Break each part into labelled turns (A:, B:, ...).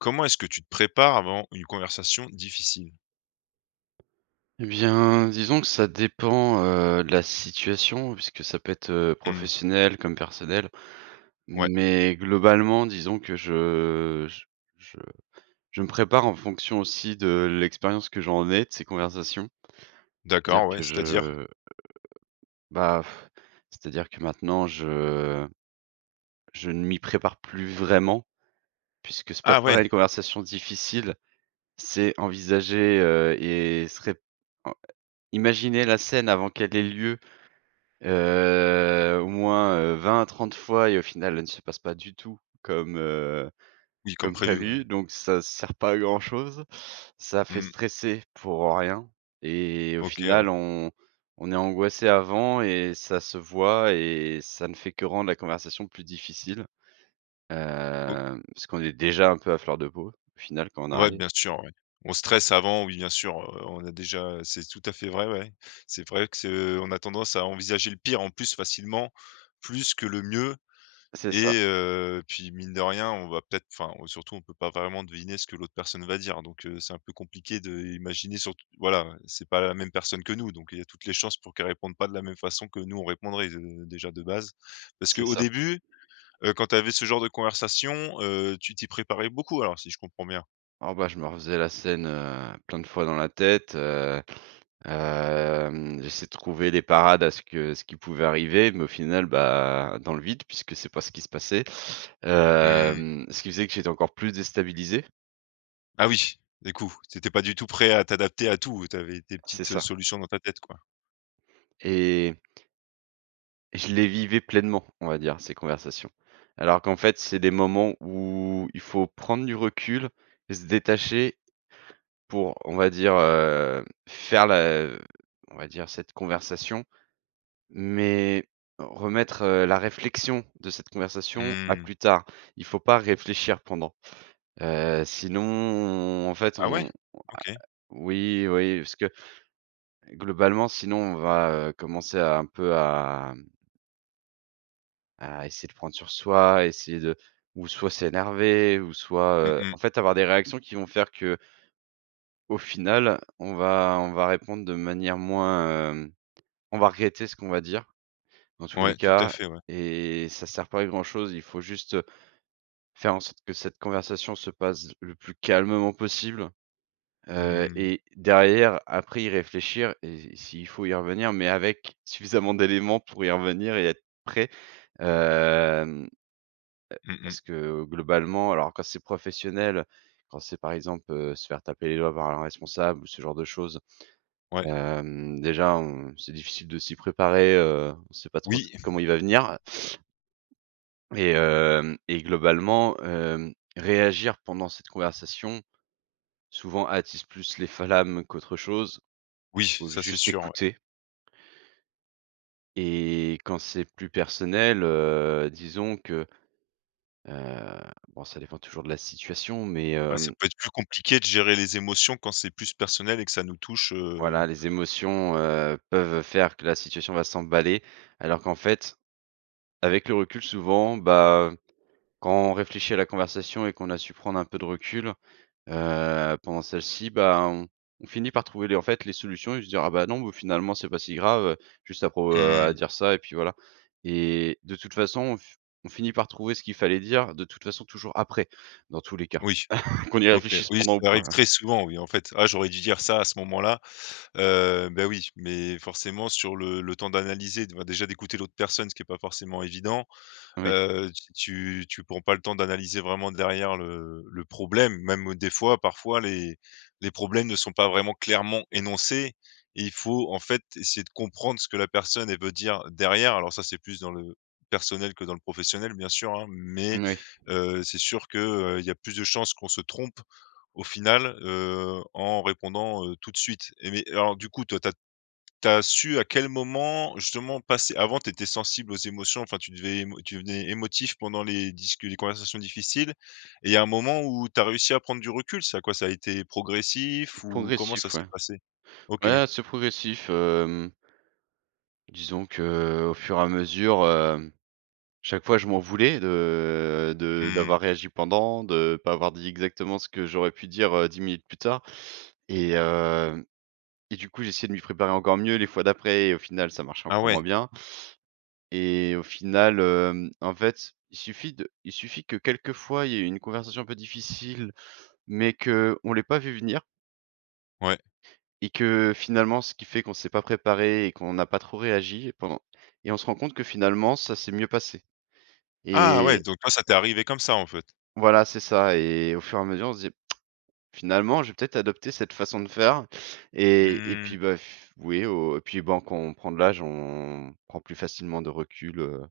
A: Comment est-ce que tu te prépares avant une conversation difficile?
B: Et bien, disons que ça dépend, heu, de la situation puisque ça peut être, heu,
A: Mmh.
B: professionnel, comme personnel.
A: Ouais.
B: Mais, globalement disons que je j je je me prépare en fonction aussi de l'expérience que j'en ai, de ces conversations. C'est-à-dire
A: D'accord,
B: que
A: ouais,
B: je,
A: c'est-à-dire?
B: heu, bah, c'est-à-dire que maintenant je je ne m'y prépare plus vraiment. Puisque se
A: Ah
B: préparer à
A: ouais.
B: des conversations difficiles, c'est envisager, heu et se ré heu, imaginer la scène avant qu'elle ait lieu, heu, au moins, heu, 20 à 30 fois et au final, elle ne se passe pas du tout, comme, heu,
A: Oui comme
B: comme
A: prévu, ouais.
B: prévue. Donc ça sert pas à grand-chose, ça fait
A: Mmh.
B: stresser pour, heu, rien et au
A: OK, ouais.
B: final, on on est angoissé avant et ça se voit et ça ne fait que rendre la conversation plus difficile,
A: O
B: heu, parce qu'on est déjà un peu à fleur de peau au final quand on
A: Ouais
B: arrive.
A: bien sûr ouais. On stresse avant, oui bien sûr, heu, on a déjà, heu c'est tout à fait vrai, ouais. C'est vrai que ce on a tendance à envisager le pire en plus facilement, plus que le mieux
B: C'est ça.
A: et heu, puis mine de rien on va peut-être, enfin on surtout on peut pas vraiment deviner ce que l'autre personne va dire. Donc, heu, c'est un peu compliqué d'imaginer surtout voilà, ouais, c'est pas la même personne que nous donc il y a toutes les chances pour qu'elle réponde pas de la même façon que nous on répondrait, de déjà de base. Parce
B: C'est
A: qu'au
B: ça.
A: début, heu, quand tu avais ce genre de conversation, heu, tu t'y préparais beaucoup alors si je comprends bien?
B: Oh ben, je me refaisais la scène, heu, plein de fois dans la tête, heu. Hem, j'essayais de trouver des parades à ce que ce qui pouvait arriver, mais au final ben, dans le vide puisque c'est pas ce qui se passait.
A: Mmh.
B: Hem, ce qui faisait que j'étais encore plus déstabilisé.
A: Ah oui du coup, tu étais pas du tout prêt à t'adapter à tout, heu, tu avais tes
B: C'est
A: petites, heu,
B: ça.
A: solutions dans ta tête, quoi.
B: Et je les vivais pleinement, on va dire ces conversations. Alors qu'en fait c'est des moments où il faut prendre du recul et se détacher, pour, on va dire, heu, faire la on va dire cette conversation, mais remettre, heu, la réflexion de cette conversation à
A: Mmh.
B: plus tard. Il faut pas réfléchir pendant, heu, sinon, on en fait,
A: Ah ouais?
B: on a a
A: OK.
B: oui, oui, parce que, globalement sinon on va, heu, commencer un peu à mmh à essayer de prendre sur soi, essayer de ou soit s'énerver ou soit,
A: Mmh
B: heu, en
A: mh.
B: fait avoir des réactions qui vont faire que au final on va on va répondre de manière moins, hem on va regretter ce qu'on va dire, dans tous les
A: Ouais tout à
B: cas
A: fait, ouais.
B: et ça sert pas à grand chose. Il faut juste, heu, faire en sorte que cette conversation se passe le plus calmement possible, heu
A: Mmh.
B: et derrière après y réfléchir et si il faut y revenir, mais avec suffisamment d'éléments pour y revenir et être prêt. Hem, heu,
A: Mmh mh.
B: parce que globalement, alors quand c'est professionnel, quand c'est par exemple, heu, se faire taper les doigts par un responsable ou ce genre de choses,
A: Ouais.
B: hem, déjà on c'est difficile de s'y préparer, heu, on sait pas trop s
A: Oui.
B: comment il va venir et hem et globalement, hem, réagir pendant cette conversation, souvent attise plus les flammes qu'autre chose,
A: Oui,
B: faut
A: ça c'est
B: juste
A: sûr, ouais.
B: écouter et quand c'est plus personnel, heu, disons que, heu, bon ça dépend toujours de la situation, mais
A: Bah, ça
B: hem
A: peut être plus compliqué de gérer les émotions quand c'est plus personnel et que ça nous touche,
B: Voilà
A: heu
B: les émotions, heu, peuvent faire que la situation va s'emballer alors qu'en fait, avec le recul souvent, bah, quand on réfléchit à la conversation et qu'on a su prendre un peu de recul, heu, pendant celle-ci, bah, on on finit par trouver les en fait les solutions et se dire: «Ah bah non, oh finalement c'est pas si grave», juste à pour, heu,
A: Mmh
B: à
A: mh.
B: dire ça et puis voilà. Et de toute façon, on f on finit par trouver ce qu'il fallait dire de toute façon toujours après, dans tous les cas.
A: Oui.
B: Qu'on y
A: OK.
B: réfléchisse
A: Oui,
B: pendant ou
A: ça
B: pas,
A: arrive
B: ouais.
A: très souvent, oui en fait: «Ah j'aurais dû dire ça à ce moment-là», heu, bah, oui, mais forcément sur le le temps d'analyser, d bah, déjà d'écouter l'autre personne, ce qui est pas forcément évident,
B: Oui.
A: heu, tu tu tu prends pas le temps d'analyser vraiment derrière le le problème. Même au des fois, parfois les les problèmes ne sont pas vraiment clairement énoncés et il faut en fait essayer de comprendre ce que la personne elle veut dire derrière. Alors ça c'est plus dans le personnel que dans le professionnel bien sûr hein, mais,
B: Oui.
A: heu, c'est sûr que, heu, il y a plus de chances qu'on se trompe au final, heu, en répondant, heu, tout de suite et mais et alors du coup, toi tu as tu as su à quel moment justement passer avant tu étais sensible aux émotions, enfin tu devais émo tu devenais émotif pendant les discu les conversations difficiles et il y a un moment où tu as réussi à prendre du recul? Ça quoi? Ça a été progressif ou comment ça
B: Progressif
A: s'est
B: ouais.
A: passé? OK.
B: Ouais là c'est progressif, hem disons que, au fur à mesure, hem, chaque fois je m'en voulais de de
A: Mmh.
B: d'avoir réagi pendant, de pas avoir dit exactement ce que j'aurais pu dire, heu, 10 minutes plus tard et heu et du coup, j'essayais de m'y préparer encore mieux les fois d'après et au final ça marchait
A: Ah
B: encore moins
A: ouais.
B: bien et au final, hem, en fait, il suffit de il suffit que quelquefois il y ait une conversation un peu difficile, mais qu'on ne l'ait pas vue venir
A: Ouais.
B: et que finalement, ce qui fait qu'on s'est pas préparé et qu'on n'a pas trop réagi pendant et on se rend compte que finalement ça s'est mieux passé
A: Ah ouais!
B: et
A: Donc toi, ça t'est arrivé comme ça, en fait.
B: Voilà c'est ça et au fur et à mesure on se disait: «Finalement je vais peut-être adopter cette façon de faire» et et
A: Mmh.
B: puis, bah f oui au et puis, ben, quand on prend de l'âge, on prend plus facilement de recul, heu,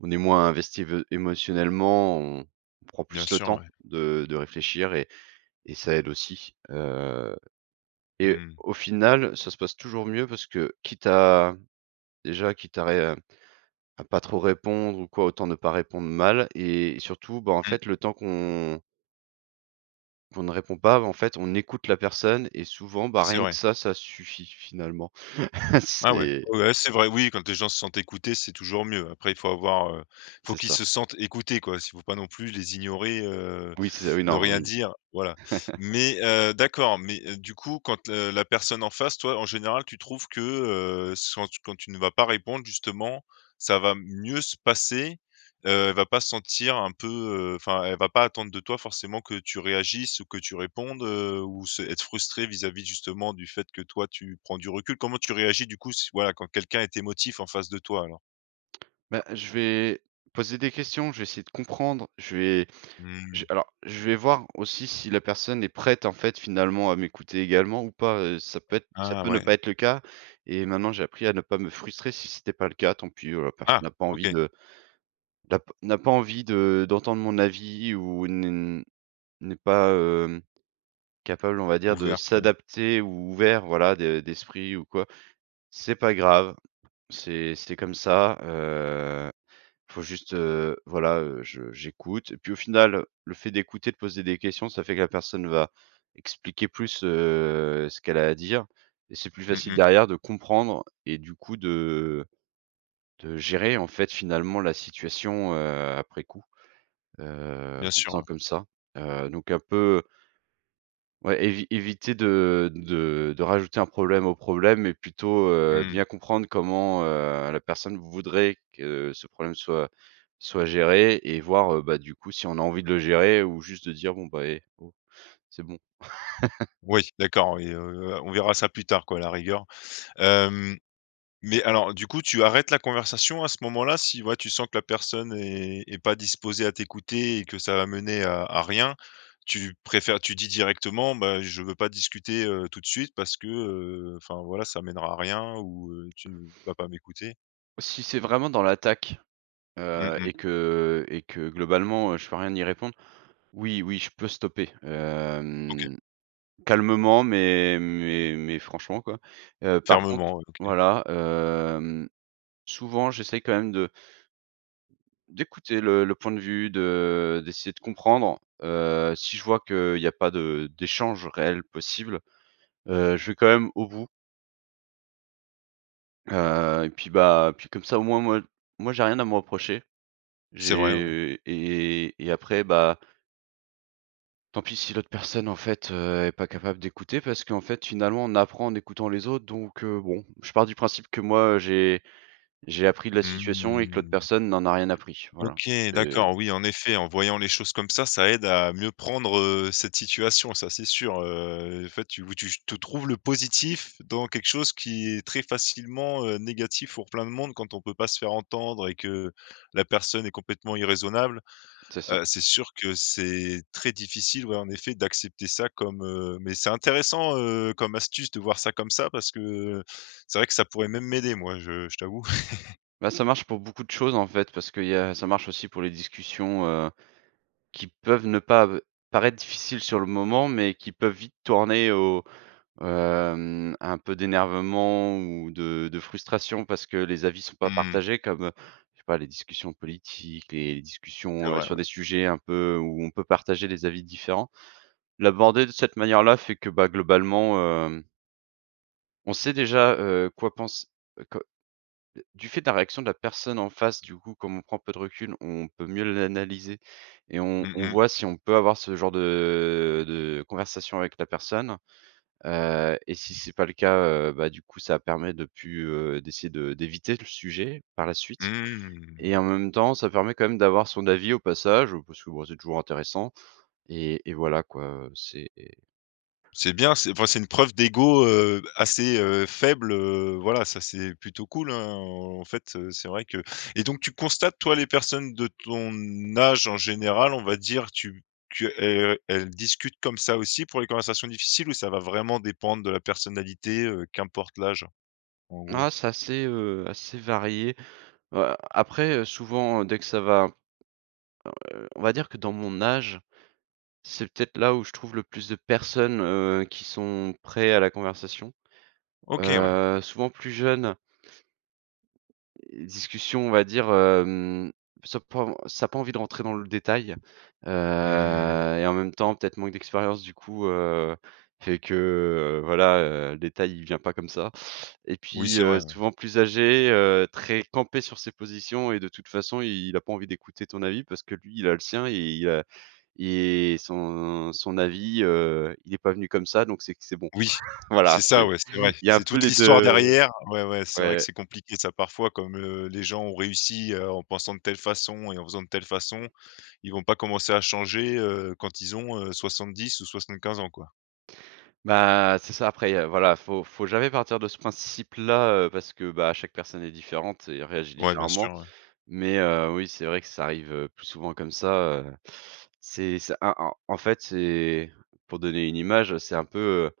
B: on est moins investi vé émotionnellement, on on prend
A: Bien
B: plus le
A: sùr,
B: temps
A: ouais.
B: de de réfléchir et et ça aide aussi, heu et
A: Mmh.
B: au final, ça se passe toujours mieux parce que, quitte à déjà quitte à ré à pas trop répondre ou quoi autant ne pas répondre mal et surtout, ben, en
A: Mmh.
B: fait le temps qu'on qu'on ne répond pas, bah, en fait on écoute la personne et souvent, ben,
A: C'est
B: rien que
A: vrai.
B: ça ça suffit finalement.
A: Ah ouais.
B: C'est
A: Ouais ouais, c'est vrai, oui quand les gens se sentent écoutés c'est toujours mieux. Après faut avoir, heu, faut
B: C'est
A: qu'ils
B: ça.
A: se sentent écoutés quoi si faut pas non plus les ignorer, heu,
B: Oui c'est ça, oui
A: ne
B: non
A: rien
B: oui.
A: dire voilà. Mais, heu, d'accord, mais, heu, du coup quand, heu, la personne en face toi en général tu trouves que, heu, soit, quand tu ne vas pas répondre justement, ça va mieux se passer, heu, elle va pas se sentir un peu, heu enfin elle va pas attendre de toi que tu réagisses ou que tu répondes, heu, ou se être frustrée vis-à-vis justement du fait que toi tu prends du recul? Comment tu réagis du coup si voilà quand quelqu'un est émotif en face de toi alors?
B: Bah, je vais poser des questions, je vais essayer de comprendre, je vais je
A: Mmh.
B: v alors, je vais voir aussi si la personne est prête en fait finalement à m'écouter également ou pas. Heu, ça peut être ça
A: Ah,
B: peut ne
A: ouais.
B: pas être le cas et maintenant j'ai appris à ne pas me frustrer si c'était pas le cas. Tant pis, heu, la personne
A: Ah!
B: n'a pas envie
A: OK.
B: de n'a p n'a pas envie de d'entendre mon avis ou ne n'est pas hem, capable on va dire de
A: Ouverte ouais.
B: s'adapter ou ouvert voilà de d'esprit ou quoi. C'est pas grave, c'est c'est comme ça, heu, faut juste, heu, voilà, heu, je j'écoute et puis au final, heu, le fait d'écouter, de poser des questions, ça fait que la personne va expliquer plus, heu, ce qu'elle a à dire et c'est plus
A: Mmh
B: facile
A: mh.
B: derrière de comprendre et du coup de de gérer en fait finalement la situation, heu, après coup. Heu,
A: Bien
B: en
A: sûr,
B: faisant
A: ouais.
B: comme ça, heu, donc un peu Ouais, évi éviter de de de rajouter un problème au problème, mais plutôt, heu,
A: Mmh.
B: bien comprendre comment, heu, la personne voudrait que ce problème soit soit géré et voir, heu, bah, du coup si on a envie de le gérer ou juste de dire: «Bon, bah, eh oh, c'est bon».
A: Ouais d'accord et heu, heu, on verra ça plus tard quoi à la rigueur. Hem, mais alors du coup, tu arrêtes la conversation à ce moment-là? Si, ouais tu sens que la personne est est pas disposée à t'écouter et que ça va mener à à rien? Tu préfères tu dis directement: «Ben, je veux pas discuter, heu, tout de suite parce que, heu, enfin voilà ça mènera à rien ou, heu, tu vas pas m'écouter»?
B: Si c'est vraiment dans l'attaque,
A: Mmh
B: heu et
A: mh.
B: que et que globalement, heu, je peux rien y répondre, oui, oui je peux stopper,
A: OK.
B: hem. Calmement mais mais mais franchement quoi. Heu, par contre
A: Fermement, heu, OK.
B: voilà, hem, souvent j'essaie quand même de d'écouter le le point de vue, de d'essayer de comprendre, heu, si je vois qu'il y a pas de d'échanges réels possibles, heu, je vais quand même au bout. Heu, et puis bah, puis comme ça, au moins moi moi j'ai rien à me reprocher,
A: C'est vrai, ouais.
B: j'ai et et après bah tant pis si l'autre personne en fait, heu, est pas capable d'écouter parce qu'en fait finalement on apprend en écoutant les autres donc, heu, bon, je pars du principe que moi, heu, j'ai j'ai appris de la
A: Mmh mh.
B: situation et que l'autre
A: Mmh mh.
B: personne n'en a rien appris. Voilà,
A: OK
B: heu
A: d'accord. Oui, en effet, en voyant les choses comme ça, ça aide à mieux prendre, heu, cette situation, ça c'est sûr, heu, enfin tu ou tu j te trouves le positif dans quelque chose qui est très facilement, heu, négatif pour plein de monde quand on peut pas se faire entendre et que la personne est complètement irraisonnable,
B: C'est ça.
A: heu, c'est sûr que c'est très difficile, ouais en effet d'accepter ça comme, heu, mais c'est intéressant, heu, comme astuce de voir ça, comme ça parce que c'est vrai que ça pourrait même m'aider moi je je t'avoue.
B: Bah ça marche pour beaucoup de choses en fait parce qu'il y a ça marche aussi pour les discussions, heu, qui peuvent ne pas, heu, paraître difficiles sur le moment, mais qui peuvent vite tourner au, hem un peu d'énervement ou de de frustration parce que les avis sont pas
A: Mmh.
B: partagés comme, heu, je sais pas les discussions politiques, les
A: C'est
B: discussions, heu,
A: vrai,
B: sur
A: ouais.
B: des sujets un peu où on peut partager des avis différents. L'aborder de cette manière-là fait que, bah globalement, hem on sait déjà, heu, quoi pense heu, que, heu, du fait de la réaction de la personne en face du coup comme on prend peu de recul, on peut mieux l'analyser et on
A: Mmh
B: on
A: mh.
B: voit si on peut avoir ce genre de de conversation avec la personne, heu, et si c'est pas le cas, heu, bah du coup ça permet de plus, heu, d'essayer de d'éviter le sujet par la suite,
A: Mmh.
B: et en même temps ça permet quand même d'avoir son avis au passage parce que, bah, c'est toujours intéressant et et voilà quoi, heu, c'est
A: C'est bien, c'est enfin, c'est une preuve d'ego, heu, assez, heu, faible, heu, voilà ça, c'est plutôt cool hein en fait, heu, c'est vrai que et donc tu constates toi les personnes de ton âge en général on va dire tu tu, heu, heu, elles discutent comme ça aussi pour les conversations difficiles ou ça va vraiment dépendre de la personnalité, heu, qu'importe l'âge en gros?
B: Ah, c'est assez, heu, assez varié. Heu, après, heu, souvent dès que ça va, heu, on va dire que dans mon âge, c'est peut-être là où je trouve le plus de personnes, heu, qui sont prêts à la conversation,
A: OK ouais.
B: heu, souvent plus jeune discussions, on va dire, hem, ça pas, heu, ça a pas envie de rentrer dans le détail, heu,
A: Mmh.
B: et en même temps peut-être manque d'expérience du coup, heu, fait que, heu, voilà, heu, le détail il vient pas comme ça, et
A: Oui,
B: puis,
A: c'est vrai,
B: heu,
A: ouais.
B: souvent plus âgé, heu, très campé sur ses positions et de toute façon, il a pas envie d'écouter ton avis parce que lui il a le sien, et il a et son son avis, heu, il est pas venu comme ça donc c'est que c'est bon.
A: Oui,
B: Voilà,
A: c'est ça,
B: c'est,
A: ouais, c'est
B: il
A: vrai,
B: y a un
A: c'est
B: peu
A: toute
B: les
A: l'histoire
B: 2, heu,
A: derrière ouais, ouais, c'est vrai que
B: ouais.
A: c'est compliqué ça parfois comme, heu, les gens ont réussi, heu, en pensant de telle façon et en faisant de telle façon, ils vont pas commencer à changer, heu, quand ils ont, heu, 70 ou 75 ans quoi.
B: Bah, c'est ça, après, il y a voilà il faut faut jamais partir de ce principe-là, heu, parce que bah chaque personne est différente et réagit
A: Ouais, bien
B: différemment,
A: sûr, ouais.
B: mais heu, oui, c'est vrai que ça arrive, heu, plus souvent comme ça, heu. C'est c'est a en en fait, c'est, pour donner une image, c'est un peu, heu,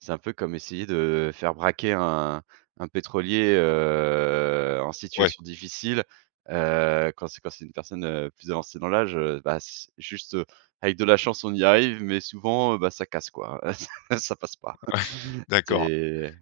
B: c'est un peu comme essayer de faire braquer un un pétrolier, heu, en
A: Ouais.
B: situation difficile, heu, quand c'est quand c'est une personne, heu, plus avancée dans l'âge, heu, bah c juste avec de la chance on y arrive, mais souvent, heu, bah ça casse quoi hein, heu, ça passe pas.
A: Ouais, d'accord.
B: C'est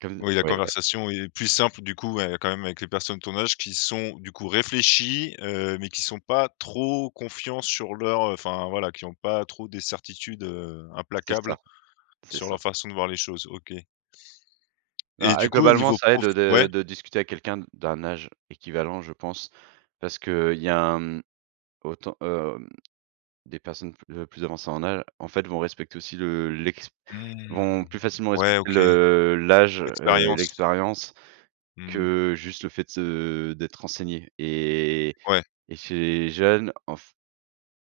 B: comme
A: Ouais, la
B: oui, ouais
A: conversation est plus simple du coup, ouais quand même avec les personnes de ton âge qui sont du coup réfléchies, heu, mais qui sont pas trop confiants sur leur, heu, enfin voilà qui ont pas trop des certitudes, heu,
B: C'est
A: implacables
B: ça, c'est
A: sur leur
B: ça.
A: façon de voir les choses, OK. Et
B: Bah et
A: du coup au
B: globalement
A: niveau
B: ça aide
A: prof? Ouais
B: de de discuter avec quelqu'un d'un âge équivalent je pense, parce qu'il y a un, mmh autant, hem, des personnes pl heu, plus avancées en âge en fait vont respecter aussi le l'ex
A: Mmh!
B: vont plus facilement
A: Ouais,
B: respecter
A: OK.
B: le l'âge, heu, et
A: Expériences.
B: l'expérience
A: Mmh.
B: que juste le fait de se d'être renseigné et
A: Ouais.
B: et ces jeunes en f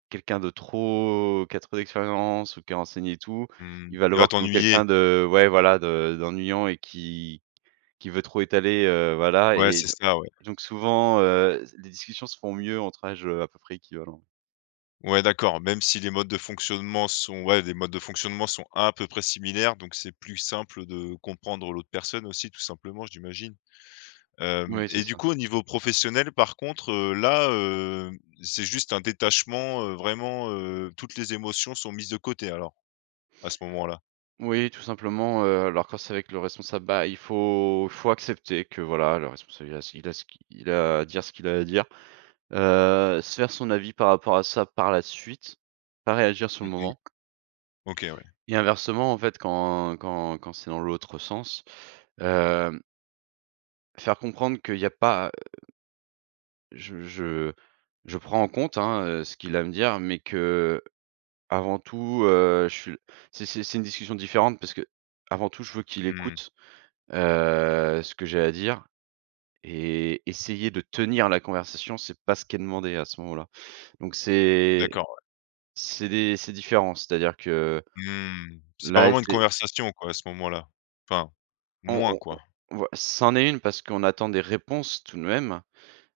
B: quelqu'un de trop, qui a trop d'expérience ou qui est renseigné et tout,
A: Mmh,
B: il va le
A: tu vas
B: voir comme
A: t'ennuyer.
B: quelqu'un de ouais voilà de d'ennuyant et qui qui veut trop étaler, heu, voilà,
A: Ouais,
B: et
A: c'est
B: don
A: ça, ouais.
B: donc souvent, heu, s les discussions se font mieux entre âges, heu, à peu près équivalents.
A: Ouais, d'accord même si les modes de fonctionnement sont ouais des modes de fonctionnement sont à peu près similaires donc c'est plus simple de comprendre l'autre personne aussi tout simplement, j'imagine. Hem,
B: Moui, c'est
A: et du
B: ça.
A: coup au niveau professionnel par contre, heu, là, heu, c'est juste un détachement, heu, vraiment, heu, toutes les émotions sont mises de côté alors, à ce moment-là?
B: Oui tout simplement, heu, alors quand c'est avec le responsable, bah il faut faut accepter que voilà le responsable, il a ce q il a ce qu'i il a à dire ce qu'il a à dire, heu, se faire son avis par rapport à ça par la suite, pas réagir sur
A: Mmh
B: le
A: mh.
B: moment.
A: OK, ouais.
B: Et inversement en fait quand quand quand c'est dans l'autre sens, hem faire comprendre qu'il y a pas, heu je je je prends en compte hein, heu, ce qu'il a à me dire, mais qu'avant tout, heu, je suis, c'est c'est c'est une discussion différente parce qu'avant tout je veux qu'il
A: Mmh.
B: écoute, heu, ce que j'ai à dire et essayer de tenir la conversation, c'est pas ce qui est demandé à ce moment-là, donc c'est
A: D'accord, ouais.
B: c'est des c'est différent, c'est-à-dire que,
A: Mmh, c'est pas
B: là
A: vraiment une
B: c'est c
A: conversation quoi à ce moment-là, enfin,
B: On
A: moins
B: on
A: quoi.
B: on ou, heu, c'en est une parce qu'on attend des réponses tout de même,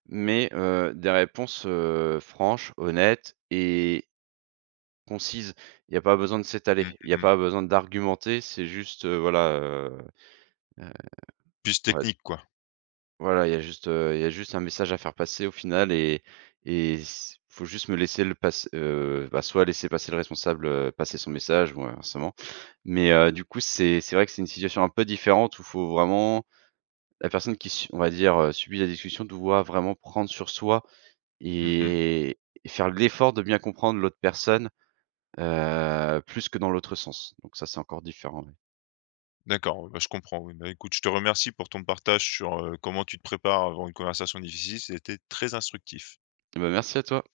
B: mais heu, des réponses, heu, franches, honnêtes et concises, il y a pas besoin de
A: Mmh,
B: s'étaler, il y a
A: mmh mh.
B: pas besoin d'argumenter, c'est juste, heu, voilà, heu, heu,
A: Plus
B: ouais
A: technique quoi.
B: voilà, il y a juste, heu, il y a juste un message à faire passer au final et et s il faut juste me laisser le passe heu, bah soit laisser passer le responsable, heu, passer son message bon, heu, inversement, mais heu, du coup c'est c'est vrai que c'est une situation un peu différente où il faut vraiment la personne qui s on va dire, heu, subit la discussion doit vraiment prendre sur soi
A: Mmh mh.
B: et et faire de l'effort de bien comprendre l'autre personne, heu, plus que dans l'autre sens, donc ça c'est encore différent oui.
A: D'accord, bah, je comprends, oui. Bah, écoute je te remercie pour ton partage sur, heu, comment tu te prépares avant une conversation difficile, c'était très instructif.
B: Eh bah, merci à toi!